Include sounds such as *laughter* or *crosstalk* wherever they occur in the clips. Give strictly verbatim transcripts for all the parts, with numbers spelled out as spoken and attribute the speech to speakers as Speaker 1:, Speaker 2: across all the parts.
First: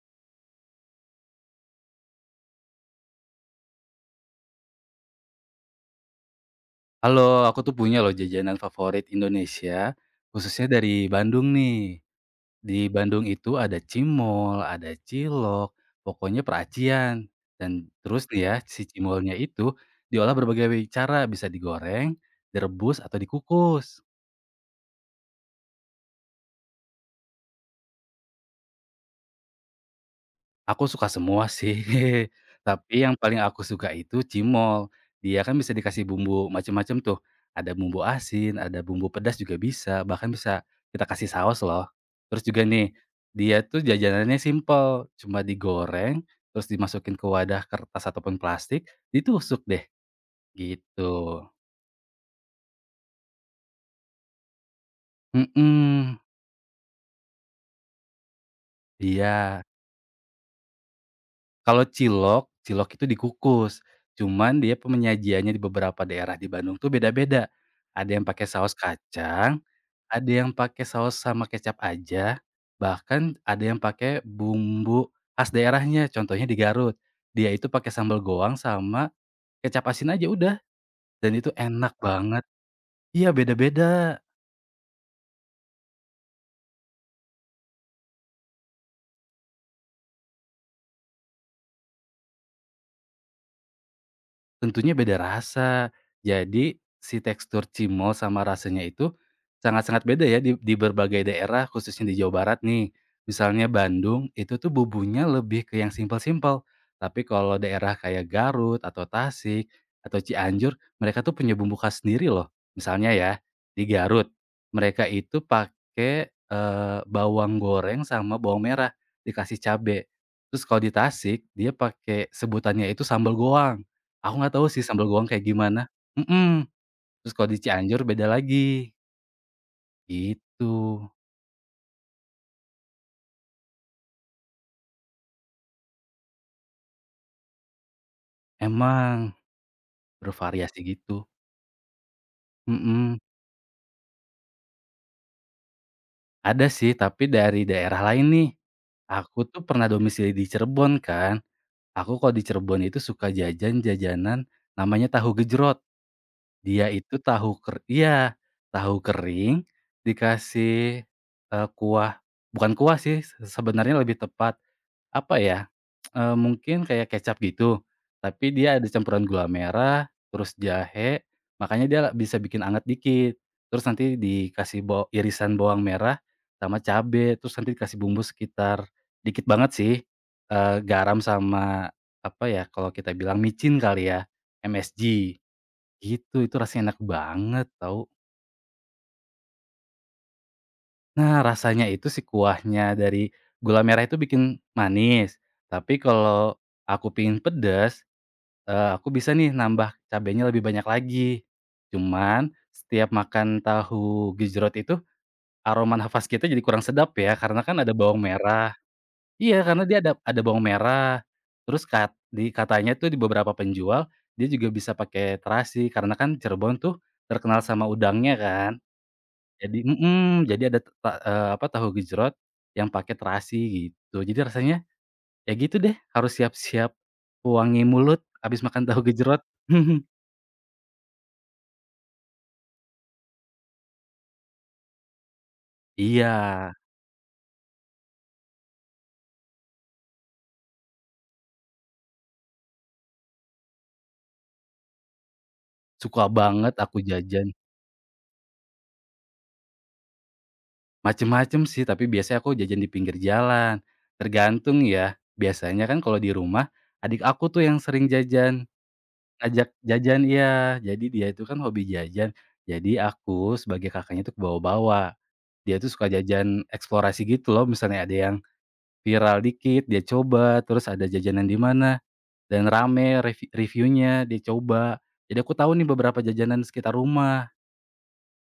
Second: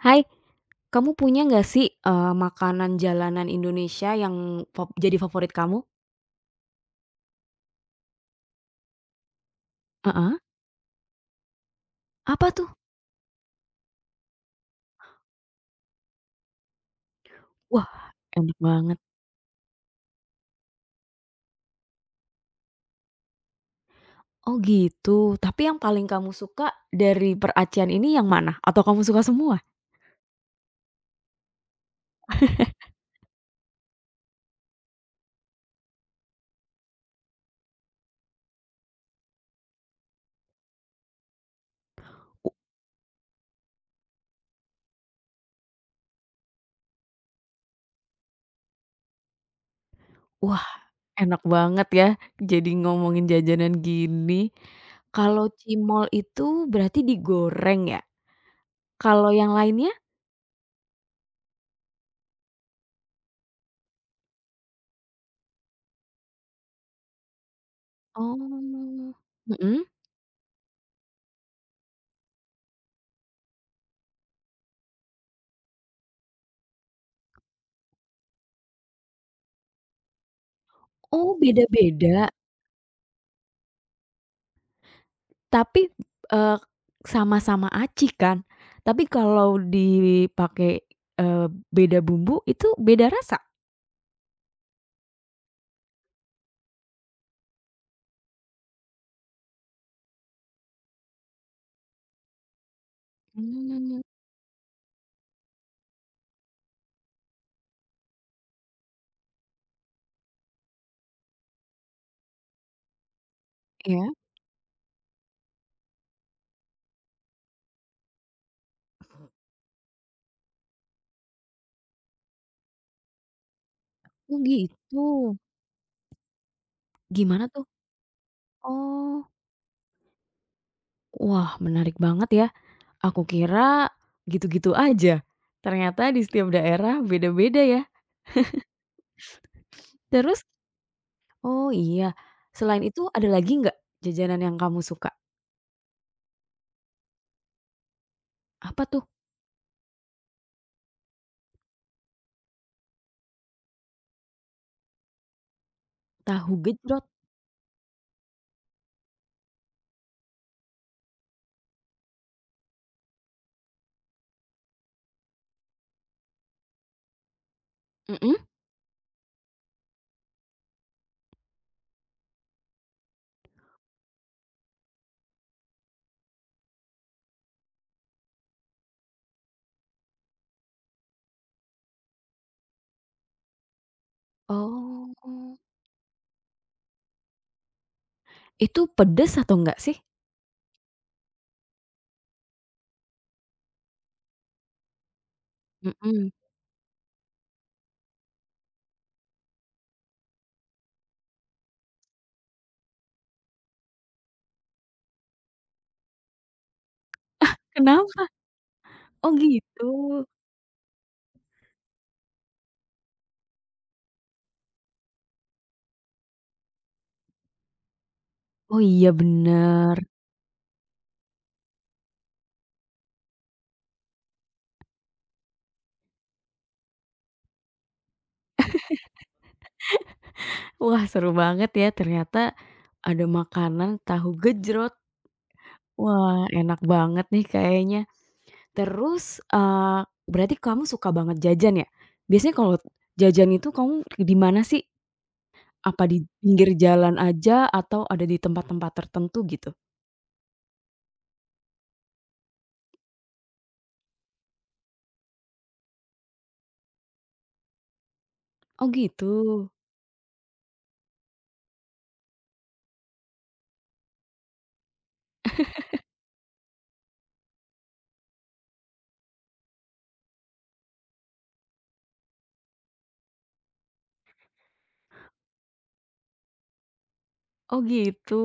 Speaker 1: Hai, kamu punya nggak sih, eee, makanan jalanan Indonesia yang fov jadi favorit kamu?
Speaker 2: Halo, aku tuh punya loh jajanan favorit Indonesia,
Speaker 1: Heeh,
Speaker 2: khususnya dari Bandung nih.
Speaker 1: apa tuh?
Speaker 2: Di Bandung itu ada cimol, ada cilok, pokoknya peracian. Dan
Speaker 1: Wah,
Speaker 2: terus nih ya,
Speaker 1: enak
Speaker 2: si
Speaker 1: banget.
Speaker 2: cimolnya itu diolah berbagai cara, bisa digoreng, direbus, atau dikukus.
Speaker 1: Oh gitu, tapi yang paling kamu suka dari peracian ini yang mana? Atau kamu suka semua?
Speaker 2: Aku suka semua sih, *laughs* tapi yang paling aku suka itu cimol. Dia kan bisa dikasih bumbu macam-macam tuh, ada bumbu asin, ada bumbu pedas juga bisa, bahkan bisa kita kasih saus loh. Terus
Speaker 1: U
Speaker 2: juga nih, dia tuh jajanannya simpel, cuma digoreng, terus dimasukin ke wadah kertas ataupun plastik, ditusuk deh,
Speaker 1: wah, enak
Speaker 2: gitu.
Speaker 1: banget ya, jadi ngomongin jajanan gini. Kalau cimol
Speaker 2: Mhm,
Speaker 1: itu berarti digoreng ya? Kalau yang
Speaker 2: iya.
Speaker 1: lainnya?
Speaker 2: Kalau cilok, cilok itu dikukus, cuman dia penyajiannya di beberapa daerah di Bandung tuh beda-beda. Ada yang pakai saus
Speaker 1: Oh,
Speaker 2: kacang,
Speaker 1: Mhm?
Speaker 2: ada yang pakai saus sama kecap aja, bahkan ada yang pakai bumbu khas daerahnya, contohnya di Garut. Dia itu pakai sambal goang sama kecap asin aja udah, dan
Speaker 1: Oh
Speaker 2: itu enak
Speaker 1: beda-beda?
Speaker 2: banget. Iya beda-beda.
Speaker 1: Tapi, eee, sama-sama aci kan? Tapi kalau dipakai, eee, beda bumbu itu beda rasa.
Speaker 2: Tentunya beda rasa. Jadi, si tekstur cimol sama rasanya itu sangat-sangat beda ya di di berbagai daerah khususnya di Jawa Barat nih. Misalnya
Speaker 1: Mmm,
Speaker 2: Bandung itu tuh bumbunya lebih ke yang simpel-simpel. Tapi kalau daerah kayak Garut atau Tasik atau Cianjur, mereka tuh punya bumbu khas sendiri loh. Misalnya ya, di
Speaker 1: iya?
Speaker 2: Garut mereka itu pakai, eee, bawang goreng sama bawang merah dikasih cabe. Terus kalau di Tasik dia pakai sebutannya itu sambal goang. Aku
Speaker 1: Oh
Speaker 2: nggak tahu sih
Speaker 1: gitu?
Speaker 2: sambal goang kayak gimana mhm, terus
Speaker 1: Gimana
Speaker 2: kalau di
Speaker 1: tuh?
Speaker 2: Cianjur beda lagi,
Speaker 1: Oh.
Speaker 2: gitu.
Speaker 1: Wah menarik banget ya, aku kira gitu-gitu aja, ternyata di setiap daerah beda-beda ya.
Speaker 2: Emang,
Speaker 1: Terus
Speaker 2: bervariasi gitu,
Speaker 1: oh iya, selain itu
Speaker 2: mhm.
Speaker 1: ada lagi nggak jajanan yang kamu suka?
Speaker 2: Ada sih tapi dari daerah lain nih,
Speaker 1: Apa tuh?
Speaker 2: aku tuh pernah domisili di Cirebon kan, aku kalau di Cirebon itu suka jajan jajanan namanya tahu gejrot.
Speaker 1: Tahu
Speaker 2: Dia
Speaker 1: gejrot?
Speaker 2: itu tahu ker iya, tahu kering dikasih, eee, kuah bukan kuah sih se sebenarnya lebih tepat. Apa ya, eee, mungkin kayak kecap gitu,
Speaker 1: Mhm.
Speaker 2: tapi dia ada campuran gula merah, terus jahe, makanya dia bisa bikin anget dikit. Terus nanti dikasih bawa irisan bawang merah sama cabe, terus nanti dikasih bumbu sekitar dikit banget sih, eee, garam sama apa ya, kalau kita bilang micin kali ya, M S G,
Speaker 1: Oh.
Speaker 2: gitu. Itu rasanya enak banget tau.
Speaker 1: Itu pedes atau enggak sih?
Speaker 2: Nah, rasanya itu si kuahnya dari gula merah itu bikin manis, tapi
Speaker 1: Mhm.
Speaker 2: kalau aku pingin pedas Eee, aku bisa nih nambah cabenya lebih banyak lagi. Cuman setiap makan tahu gejrot itu aroma nafas kita jadi kurang sedap ya, karena kan ada bawang
Speaker 1: Kenapa?
Speaker 2: merah.
Speaker 1: Oh
Speaker 2: Iya,
Speaker 1: gitu.
Speaker 2: karena dia ada ada bawang merah. Terus kat di katanya tuh di beberapa penjual, dia juga bisa pakai terasi karena kan Cirebon tuh terkenal sama udangnya kan.
Speaker 1: Oh iya
Speaker 2: Jadi
Speaker 1: bener.
Speaker 2: mhm, jadi ada ta eee, apa, tahu gejrot yang pakai terasi gitu. Jadi rasanya ya gitu deh, harus siap-siap wangi mulut habis makan tahu gejrot. *laughs*
Speaker 1: Wah seru banget ya ternyata ada makanan tahu gejrot.
Speaker 2: Iya,
Speaker 1: Wah enak banget nih kayaknya. Terus, eee, berarti kamu suka banget jajan ya? Biasanya kalau jajan itu kamu di mana sih? Apa di
Speaker 2: suka
Speaker 1: pinggir
Speaker 2: banget aku
Speaker 1: jalan
Speaker 2: jajan,
Speaker 1: aja atau ada di tempat-tempat tertentu gitu?
Speaker 2: macem-macem sih, tapi biasanya aku jajan di pinggir jalan, tergantung ya. Biasanya kan kalau di rumah, adik aku tuh yang sering jajan,
Speaker 1: Oh gitu.
Speaker 2: ngajak jajan iya, jadi dia itu kan hobi jajan, jadi aku sebagai kakaknya tuh kebawa-bawa. Dia tuh suka jajan eksplorasi gitu loh, misalnya ada yang viral dikit, dia coba, terus ada jajanan di mana, dan rame revi reviewnya, dia coba. Jadi aku tahu nih beberapa jajanan sekitar rumah.
Speaker 1: Oh gitu.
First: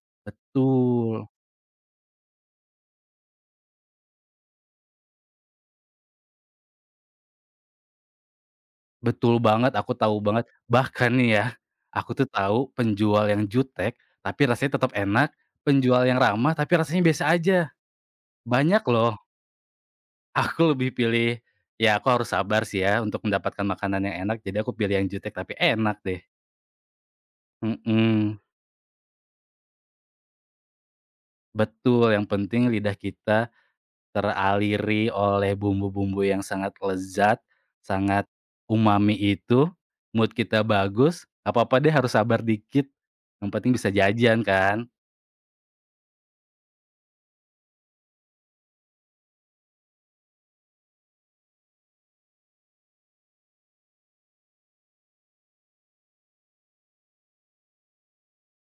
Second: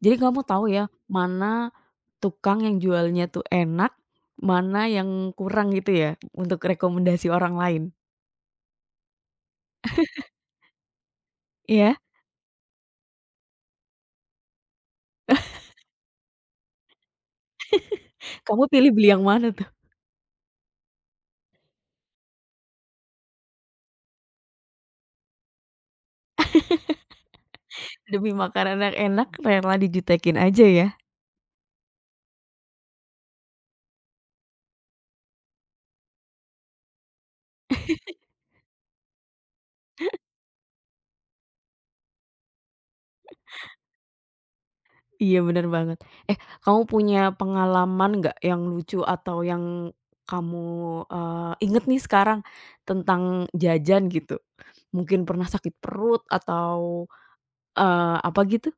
Speaker 1: Jadi kamu tahu ya,
Speaker 2: Betul.
Speaker 1: mana tukang yang jualnya tuh enak, mana yang kurang gitu ya, untuk rekomendasi orang lain,
Speaker 2: Betul banget, aku tahu banget. Bahkan nih ya,
Speaker 1: iya?
Speaker 2: aku tuh tahu penjual yang jutek, tapi rasanya tetap enak,
Speaker 1: *laughs*
Speaker 2: penjual yang ramah, tapi rasanya biasa aja.
Speaker 1: Kamu
Speaker 2: Banyak
Speaker 1: pilih beli
Speaker 2: loh.
Speaker 1: yang mana
Speaker 2: *laughs*
Speaker 1: tuh?
Speaker 2: Aku lebih pilih ya aku harus sabar sih ya untuk mendapatkan makanan yang enak, jadi aku pilih yang jutek tapi enak deh.
Speaker 1: Demi
Speaker 2: Mhm,
Speaker 1: makanan yang enak rela dijutekin aja ya?
Speaker 2: betul, yang penting lidah kita teraliri oleh bumbu-bumbu yang sangat lezat, sangat umami itu, mood kita bagus, apa-apa deh harus sabar dikit, yang penting bisa jajan kan.
Speaker 1: Iya bener banget. Eh, kamu punya pengalaman nggak yang lucu atau yang kamu, eee, inget nih sekarang tentang jajan gitu? Mungkin pernah sakit perut atau, eee, apa gitu?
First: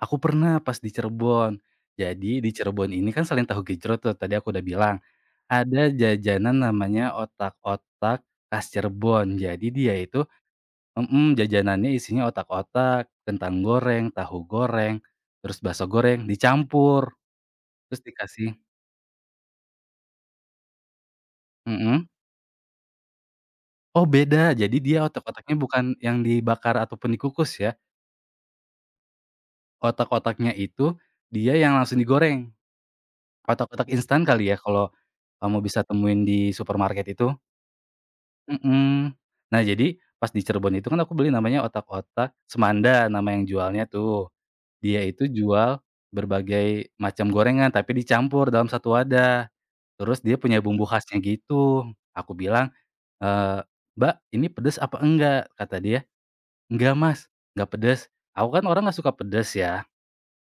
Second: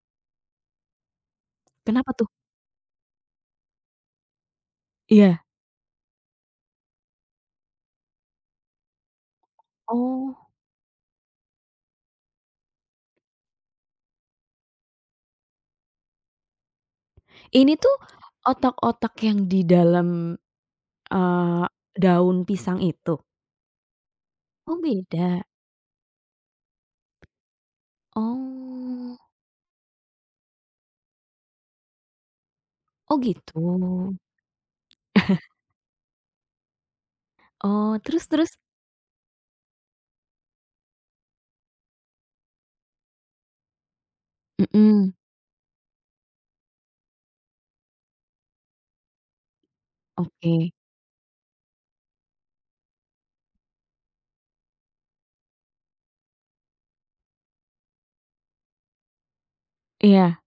Speaker 2: Aku pernah pas di Cirebon,
Speaker 1: Kenapa tuh?
Speaker 2: jadi di Cirebon ini kan selain tahu gejrot tuh tadi aku udah bilang,
Speaker 1: Iya.
Speaker 2: ada jajanan namanya otak-otak khas Cirebon. Jadi dia itu
Speaker 1: Oh,
Speaker 2: mhm, jajanannya isinya otak-otak, kentang goreng, tahu goreng, terus bakso goreng dicampur,
Speaker 1: ini tuh
Speaker 2: terus dikasih
Speaker 1: otak-otak yang di dalam, eee,
Speaker 2: mhm?
Speaker 1: daun pisang itu?
Speaker 2: Oh beda, jadi
Speaker 1: Oh
Speaker 2: dia
Speaker 1: beda?
Speaker 2: otak-otaknya Mhm. bukan yang dibakar ataupun dikukus ya,
Speaker 1: Oh
Speaker 2: otak-otaknya itu dia yang langsung digoreng,
Speaker 1: oh gitu.
Speaker 2: otak-otak instan kali ya kalau kamu bisa temuin di supermarket itu?
Speaker 1: Oh terus terus?
Speaker 2: Mhm. Nah jadi pas di Cirebon itu kan aku beli namanya otak-otak Semanda nama yang jualnya tuh, dia
Speaker 1: Mhm,
Speaker 2: itu jual berbagai macam gorengan tapi dicampur dalam satu wadah, terus dia punya
Speaker 1: oke.
Speaker 2: bumbu khasnya gitu. Aku bilang, eee, "Mbak ini pedes apa enggak?" Kata dia, "Enggak, Mas, enggak pedes." Aku kan orang nggak suka pedes ya.
Speaker 1: Iya,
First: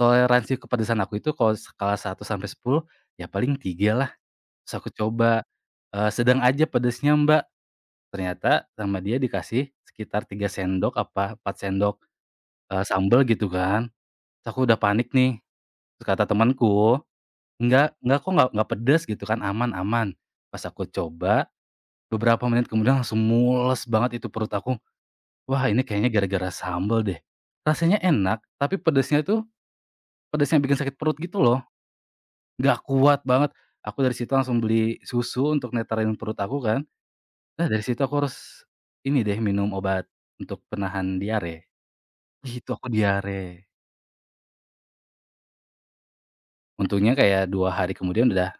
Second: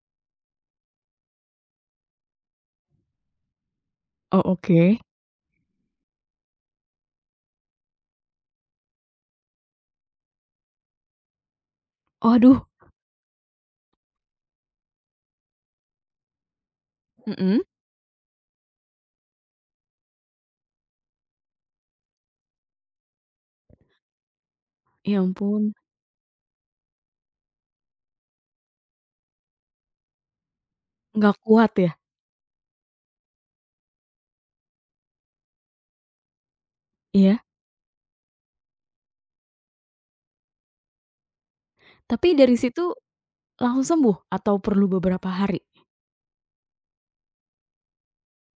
Speaker 2: Toleransi kepedesan aku itu kalau skala satu sampai sepuluh, ya paling tiga lah.
Speaker 1: oh
Speaker 2: Terus aku
Speaker 1: oke.
Speaker 2: coba, eee, "Sedang aja pedesnya, Mbak." Ternyata sama dia dikasih sekitar tiga sendok apa empat sendok,
Speaker 1: Waduh,
Speaker 2: eee, sambel gitu kan. Terus aku udah panik nih. Terus kata temanku,
Speaker 1: mhm,
Speaker 2: "Enggak enggak kok, nggak nggak pedes," gitu kan, "aman aman." Pas aku coba, beberapa menit kemudian langsung mules banget itu perut aku.
Speaker 1: ya ampun,
Speaker 2: Wah, ini kayaknya gara-gara sambel deh. Rasanya enak, tapi pedesnya itu pedes yang bikin sakit perut
Speaker 1: nggak
Speaker 2: gitu loh,
Speaker 1: kuat ya?
Speaker 2: nggak kuat banget. Aku dari situ langsung beli susu untuk neterin perut aku kan.
Speaker 1: Iya,
Speaker 2: Nah dari situ aku harus ini deh minum obat untuk penahan diare.
Speaker 1: tapi dari
Speaker 2: Gitu, aku
Speaker 1: situ
Speaker 2: diare.
Speaker 1: langsung sembuh atau perlu beberapa hari?
Speaker 2: Untungnya kayak dua hari kemudian udah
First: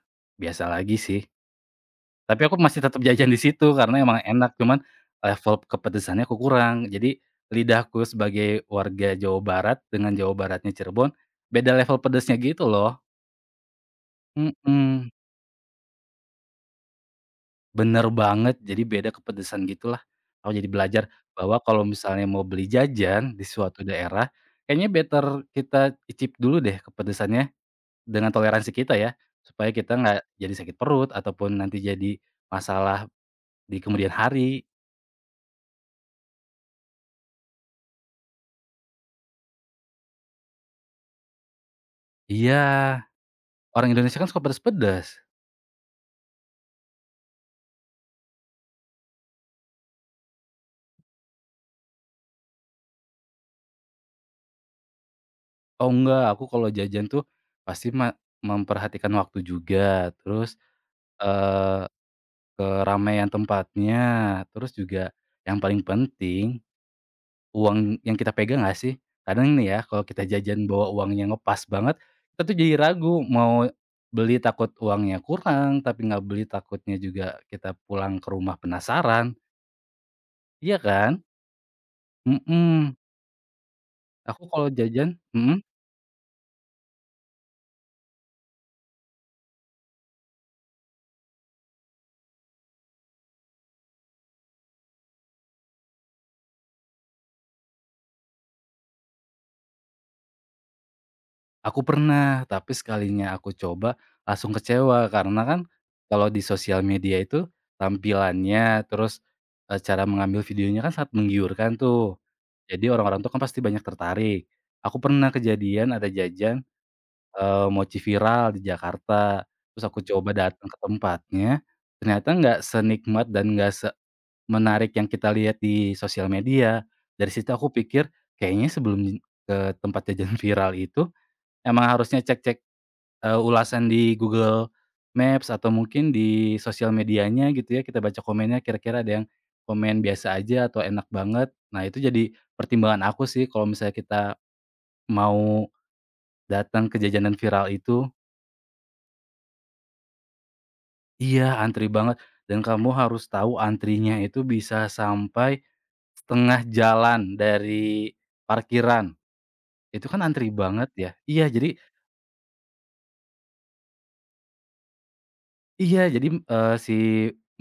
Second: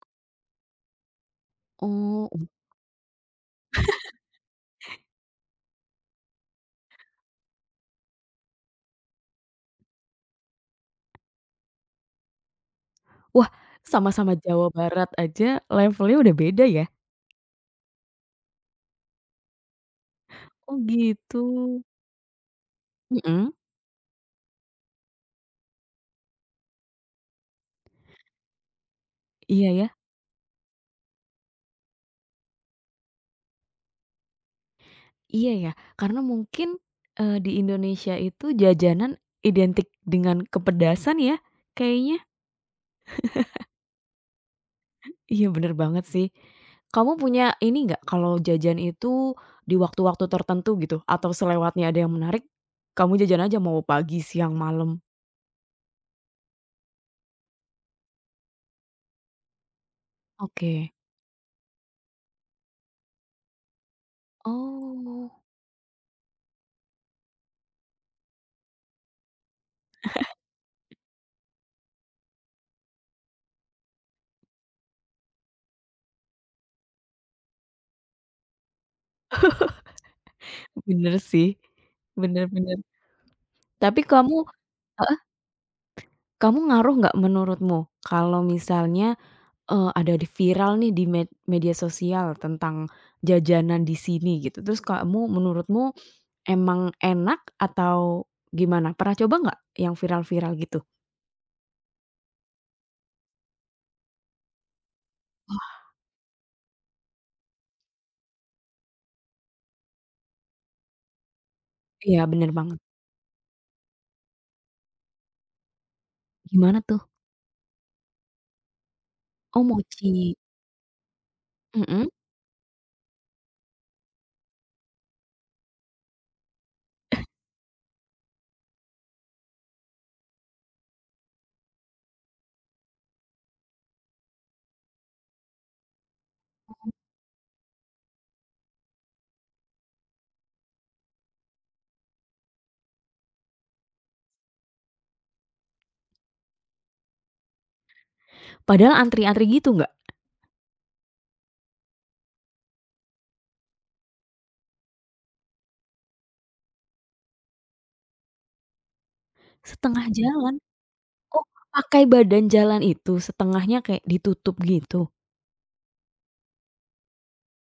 Speaker 2: biasa lagi sih.
Speaker 1: Oh,
Speaker 2: Tapi
Speaker 1: uh,
Speaker 2: aku masih tetap jajan di situ karena emang enak, cuman level kepedesannya aku kurang. Jadi lidahku sebagai warga Jawa Barat dengan Jawa Baratnya Cirebon, beda level pedesnya gitu loh.
Speaker 1: wah sama-sama Jawa Barat
Speaker 2: Mhm.
Speaker 1: aja levelnya udah beda ya?
Speaker 2: Bener banget, jadi beda kepedesan gitulah. Aku jadi
Speaker 1: Oh
Speaker 2: belajar
Speaker 1: gitu,
Speaker 2: bahwa kalau misalnya mau beli jajan di
Speaker 1: mhm,
Speaker 2: suatu daerah, kayaknya better kita icip dulu deh kepedesannya dengan toleransi kita ya,
Speaker 1: iya
Speaker 2: supaya
Speaker 1: ya.
Speaker 2: kita nggak jadi sakit perut ataupun nanti jadi masalah di kemudian hari.
Speaker 1: Iya ya, karena mungkin, eee, di Indonesia itu jajanan identik dengan kepedasan ya, kayaknya.
Speaker 2: Iya, orang Indonesia kan suka pedes-pedes.
Speaker 1: Iya bener banget sih. Kamu punya ini nggak, kalau jajan itu di waktu-waktu tertentu gitu, atau selewatnya ada yang menarik, kamu jajan aja mau pagi, siang, malam?
Speaker 2: Oh enggak, aku kalau jajan tuh pasti ma memperhatikan waktu juga, terus,
Speaker 1: Oke.
Speaker 2: eee, keramaian tempatnya, terus juga
Speaker 1: Oh.
Speaker 2: yang paling penting, uang yang kita pegang nggak sih? Kadang nih ya kalau kita jajan bawa uangnya ngepas banget, kita tuh jadi ragu mau beli takut uangnya kurang, tapi nggak beli takutnya juga kita pulang ke rumah penasaran, iya
Speaker 1: Bener
Speaker 2: kan?
Speaker 1: sih. Bener bener.
Speaker 2: Mhm.
Speaker 1: Tapi kamu
Speaker 2: aku kalau jajan
Speaker 1: heeh,
Speaker 2: mhm,
Speaker 1: kamu ngaruh nggak menurutmu, kalau misalnya Eee, ada di viral nih di med media sosial tentang jajanan di sini gitu, terus kamu menurutmu emang enak atau gimana? Pernah coba nggak yang viral-viral gitu?
Speaker 2: Aku pernah, tapi sekalinya aku coba langsung kecewa karena kan kalau di sosial media itu tampilannya, terus, eee, cara mengambil videonya kan sangat menggiurkan tuh.
Speaker 1: Iya bener banget.
Speaker 2: Jadi orang-orang tuh kan pasti banyak tertarik. Aku pernah kejadian ada jajan,
Speaker 1: Gimana tuh?
Speaker 2: eee, mochi viral di Jakarta,
Speaker 1: Oh
Speaker 2: terus aku coba
Speaker 1: mochi.
Speaker 2: datang ke tempatnya,
Speaker 1: Mhm.
Speaker 2: ternyata nggak senikmat dan nggak menarik yang kita lihat di sosial media. Dari situ aku pikir, kayaknya sebelum ke tempat jajan *laughs* viral itu, emang harusnya cek-cek Eee, ulasan di Google Maps atau mungkin di sosial medianya gitu ya, kita baca komennya kira-kira ada yang komen biasa aja atau enak banget. Nah itu jadi pertimbangan aku sih kalau misalnya kita mau datang ke jajanan viral itu,
Speaker 1: Padahal antri-antri gitu nggak?
Speaker 2: iya, antri banget dan kamu harus tahu antrinya itu bisa sampai setengah jalan dari parkiran.
Speaker 1: Setengah
Speaker 2: Itu kan antri
Speaker 1: jalan?
Speaker 2: banget ya.
Speaker 1: Oh
Speaker 2: Iya, jadi
Speaker 1: pakai badan jalan itu setengahnya kayak ditutup gitu?
Speaker 2: Iya, jadi, eee, si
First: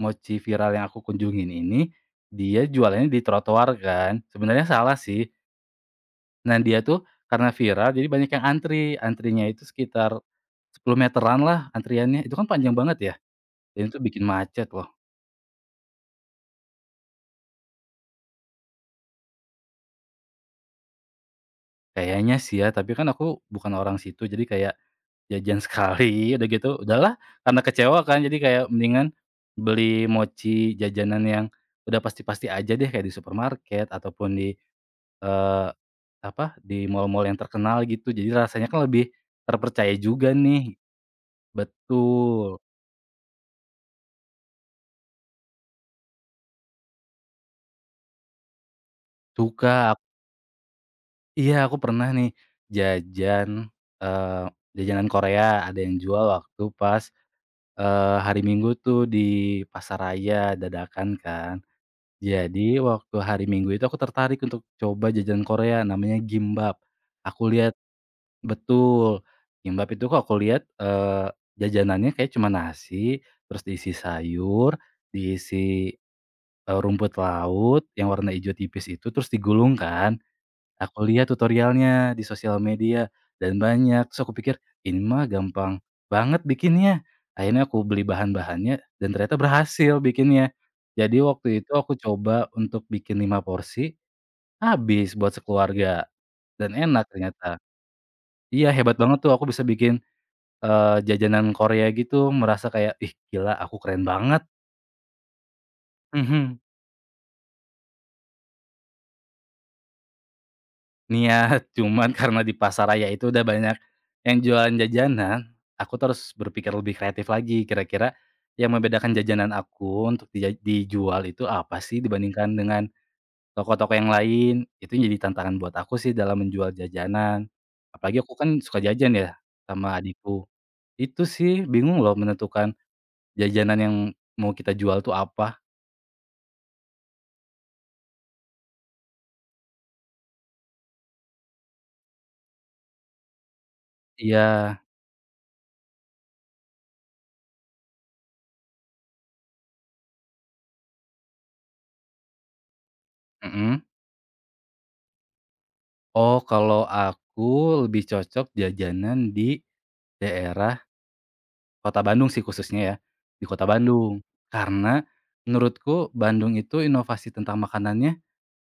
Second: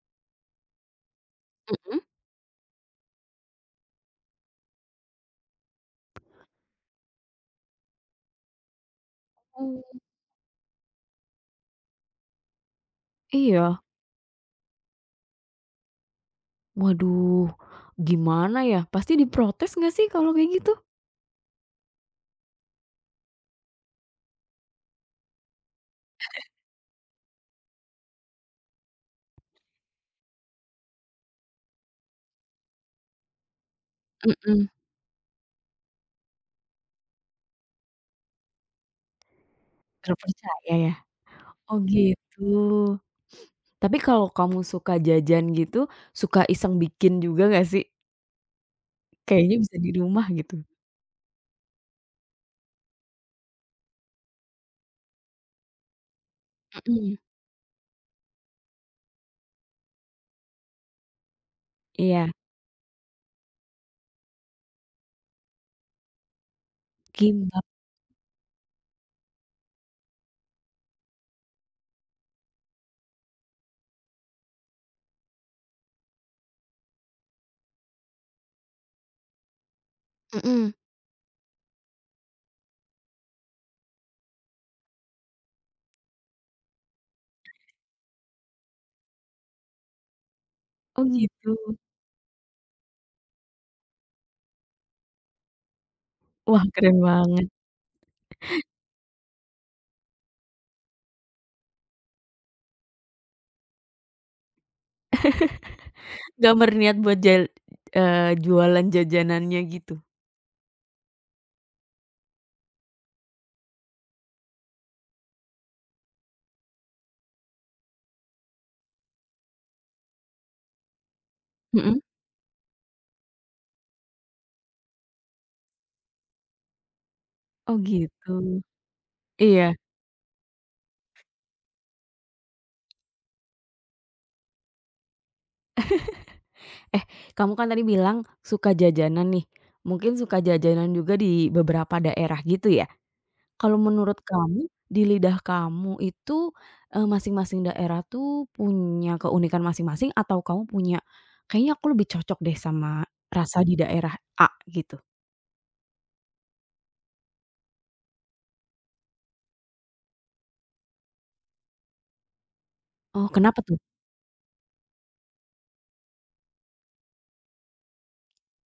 Speaker 2: mochi viral yang aku kunjungin ini,
Speaker 1: Mhm?
Speaker 2: dia jualannya di trotoar kan, sebenarnya salah sih. Nah, dia tuh karena viral jadi banyak yang antri, antrinya itu
Speaker 1: Oh
Speaker 2: sekitar sepuluh meteran lah antriannya, itu kan panjang banget ya,
Speaker 1: iya.
Speaker 2: dan itu bikin macet loh.
Speaker 1: Waduh gimana ya? Pasti diprotes nggak sih kalau kayak gitu?
Speaker 2: Kayaknya sih ya, tapi kan aku bukan orang situ, jadi kayak jajan *laughs* sekali udah gitu, udahlah karena kecewa kan, jadi kayak mendingan beli mochi jajanan yang udah pasti-pasti aja deh kayak di supermarket ataupun di
Speaker 1: Mhm.
Speaker 2: Eee, apa, di mall-mall yang terkenal gitu, jadi rasanya kan lebih terpercaya juga nih.
Speaker 1: Terpercaya ya? Oh gitu.
Speaker 2: Betul,
Speaker 1: Tapi kalau kamu suka jajan gitu, suka iseng bikin juga nggak sih? Kayaknya bisa di
Speaker 2: suka.
Speaker 1: rumah gitu.
Speaker 2: Iya, aku pernah nih jajan, eee, jajanan Korea ada yang jual waktu pas,
Speaker 1: Mhm.
Speaker 2: eee, hari Minggu tuh di pasar raya dadakan kan.
Speaker 1: Iya,
Speaker 2: Jadi waktu hari Minggu itu aku tertarik untuk coba jajanan Korea namanya Gimbap. Aku
Speaker 1: kimbap.
Speaker 2: lihat. Betul, kimbap itu kok aku lihat, eee, jajanannya kayak cuma nasi, terus diisi sayur, diisi, eee, rumput laut yang warna hijau tipis itu, terus digulung kan.
Speaker 1: Mhm.
Speaker 2: Aku lihat tutorialnya di sosial media dan banyak, terus aku pikir, "Ini mah gampang banget bikinnya." Akhirnya aku beli bahan-bahannya dan ternyata berhasil bikinnya.
Speaker 1: Oh
Speaker 2: Jadi waktu
Speaker 1: gitu.
Speaker 2: itu aku coba untuk bikin lima porsi, habis buat sekeluarga
Speaker 1: Wah
Speaker 2: dan
Speaker 1: keren
Speaker 2: enak
Speaker 1: banget.
Speaker 2: ternyata. Iya, hebat banget tuh aku bisa bikin Eee, jajanan Korea gitu merasa kayak, "Ih gila aku keren banget."
Speaker 1: Nggak
Speaker 2: Mhm.
Speaker 1: berniat buat jal eee, jualan jajanannya gitu?
Speaker 2: Niat, *laughs* cuman karena di pasaraya itu udah banyak yang jualan jajanan, aku terus berpikir lebih kreatif lagi, kira-kira yang membedakan jajanan aku untuk dija dijual itu apa sih
Speaker 1: Mhm.
Speaker 2: dibandingkan dengan toko-toko yang lain, itu jadi tantangan buat aku sih dalam menjual jajanan.
Speaker 1: Oh
Speaker 2: Apalagi aku kan
Speaker 1: gitu.
Speaker 2: suka jajan ya
Speaker 1: Iya.
Speaker 2: sama adikku. Itu sih bingung loh menentukan jajanan yang mau kita jual tuh apa.
Speaker 1: Eh, kamu kan tadi bilang suka jajanan nih, mungkin suka jajanan juga di beberapa daerah gitu ya? Kalau menurut
Speaker 2: Iya,
Speaker 1: kamu, di lidah kamu itu, eee, masing-masing daerah tuh punya keunikan masing-masing atau kamu punya, "Kayaknya aku lebih cocok deh sama rasa di
Speaker 2: mhm.
Speaker 1: daerah A," gitu?
Speaker 2: Oh, kalau aku lebih cocok jajanan di daerah kota Bandung sih khususnya ya,
Speaker 1: Oh,
Speaker 2: di
Speaker 1: kenapa
Speaker 2: kota
Speaker 1: tuh?
Speaker 2: Bandung. Karena menurutku Bandung itu inovasi tentang makanannya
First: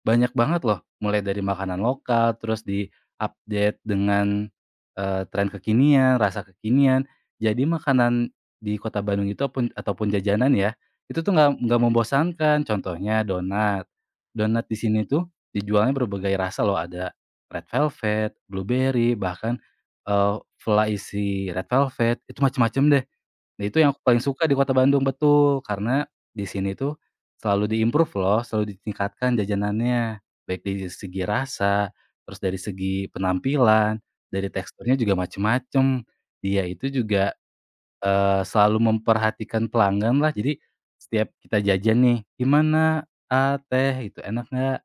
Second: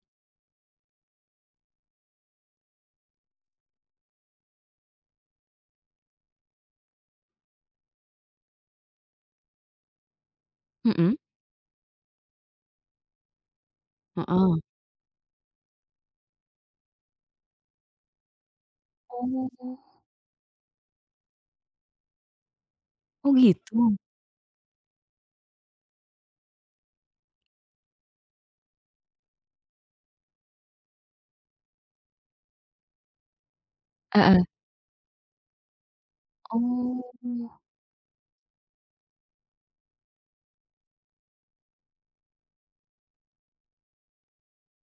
Speaker 2: banyak banget loh, mulai dari makanan lokal, terus di-update dengan, eee, tren kekinian, rasa kekinian. Jadi makanan di Kota Bandung itu apun ataupun jajanan ya,
Speaker 1: Mhm,
Speaker 2: itu tuh nggak nggak membosankan. Contohnya donat,
Speaker 1: heeh.
Speaker 2: donat di sini tuh dijualnya berbagai rasa loh, ada red velvet, blueberry, bahkan,
Speaker 1: Oh.
Speaker 2: eee, vla isi red velvet, itu macam-macam deh.
Speaker 1: Oh,
Speaker 2: Nah itu yang
Speaker 1: gitu?
Speaker 2: aku paling suka di kota Bandung, betul. Karena di sini tuh selalu di-improve loh, selalu ditingkatkan jajanannya. Baik dari segi rasa, terus dari segi penampilan,
Speaker 1: Heeh.
Speaker 2: dari teksturnya juga macem-macem. Dia itu juga,
Speaker 1: Oh.
Speaker 2: eee, selalu memperhatikan pelanggan lah. Jadi setiap kita jajan nih, "Gimana, ah, teh itu enak nggak?"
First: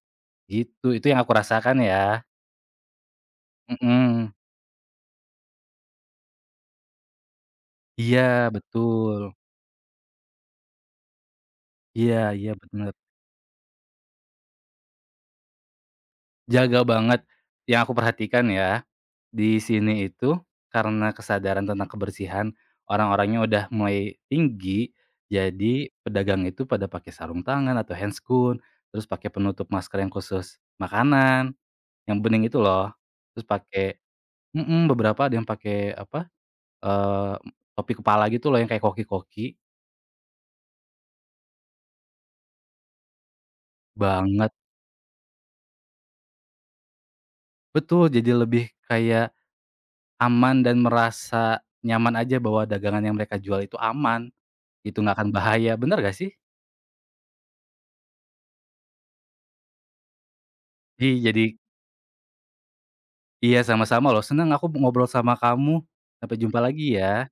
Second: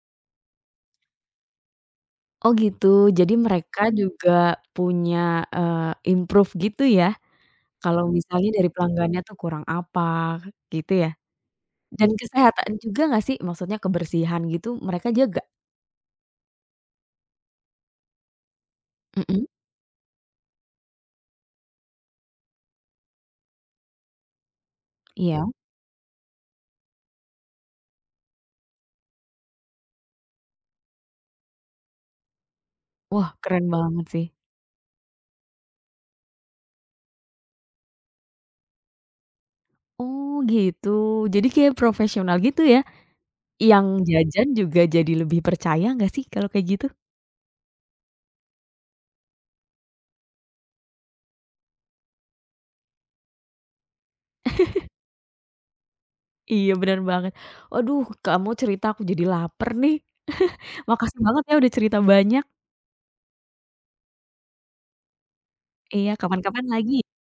Speaker 2: Gitu, itu yang aku rasakan ya.
Speaker 1: Oh, gitu. Jadi mereka
Speaker 2: Mhm.
Speaker 1: juga punya, eee, improve gitu ya, kalau misalnya
Speaker 2: Iya
Speaker 1: dari pelanggannya
Speaker 2: betul.
Speaker 1: tuh kurang apa, gitu ya? Dan
Speaker 2: Iya iya
Speaker 1: kesehatan
Speaker 2: bener.
Speaker 1: juga nggak sih? Maksudnya kebersihan gitu mereka jaga?
Speaker 2: Jaga banget, yang aku perhatikan ya.
Speaker 1: Mhm,
Speaker 2: Di sini itu, karena kesadaran tentang kebersihan, orang-orangnya udah mulai tinggi,
Speaker 1: iya.
Speaker 2: jadi pedagang itu pada pakai sarung tangan atau handscoon, terus pakai penutup masker yang khusus makanan, yang bening itu loh.
Speaker 1: Wah,
Speaker 2: Terus
Speaker 1: keren
Speaker 2: pakai
Speaker 1: banget sih.
Speaker 2: mhm, beberapa ada yang pakai apa, eee, topi kepala gitu loh yang kayak koki-koki,
Speaker 1: Oh, gitu. Jadi kayak profesional gitu ya? Yang jajan
Speaker 2: banget.
Speaker 1: juga jadi lebih percaya nggak sih kalau kayak gitu?
Speaker 2: Betul, jadi lebih kayak aman dan merasa nyaman aja bahwa dagangan yang mereka jual itu aman, gitu, nggak akan bahaya, bener nggak sih?
Speaker 1: Iya, bener banget. Waduh, kamu cerita aku jadi lapar nih. *laughs* Makasih
Speaker 2: Iya,
Speaker 1: banget ya
Speaker 2: jadi
Speaker 1: udah cerita banyak.
Speaker 2: Iya, sama-sama loh. Senang aku ngobrol sama kamu.
Speaker 1: Iya,
Speaker 2: Sampai jumpa
Speaker 1: kapan-kapan lagi
Speaker 2: lagi ya.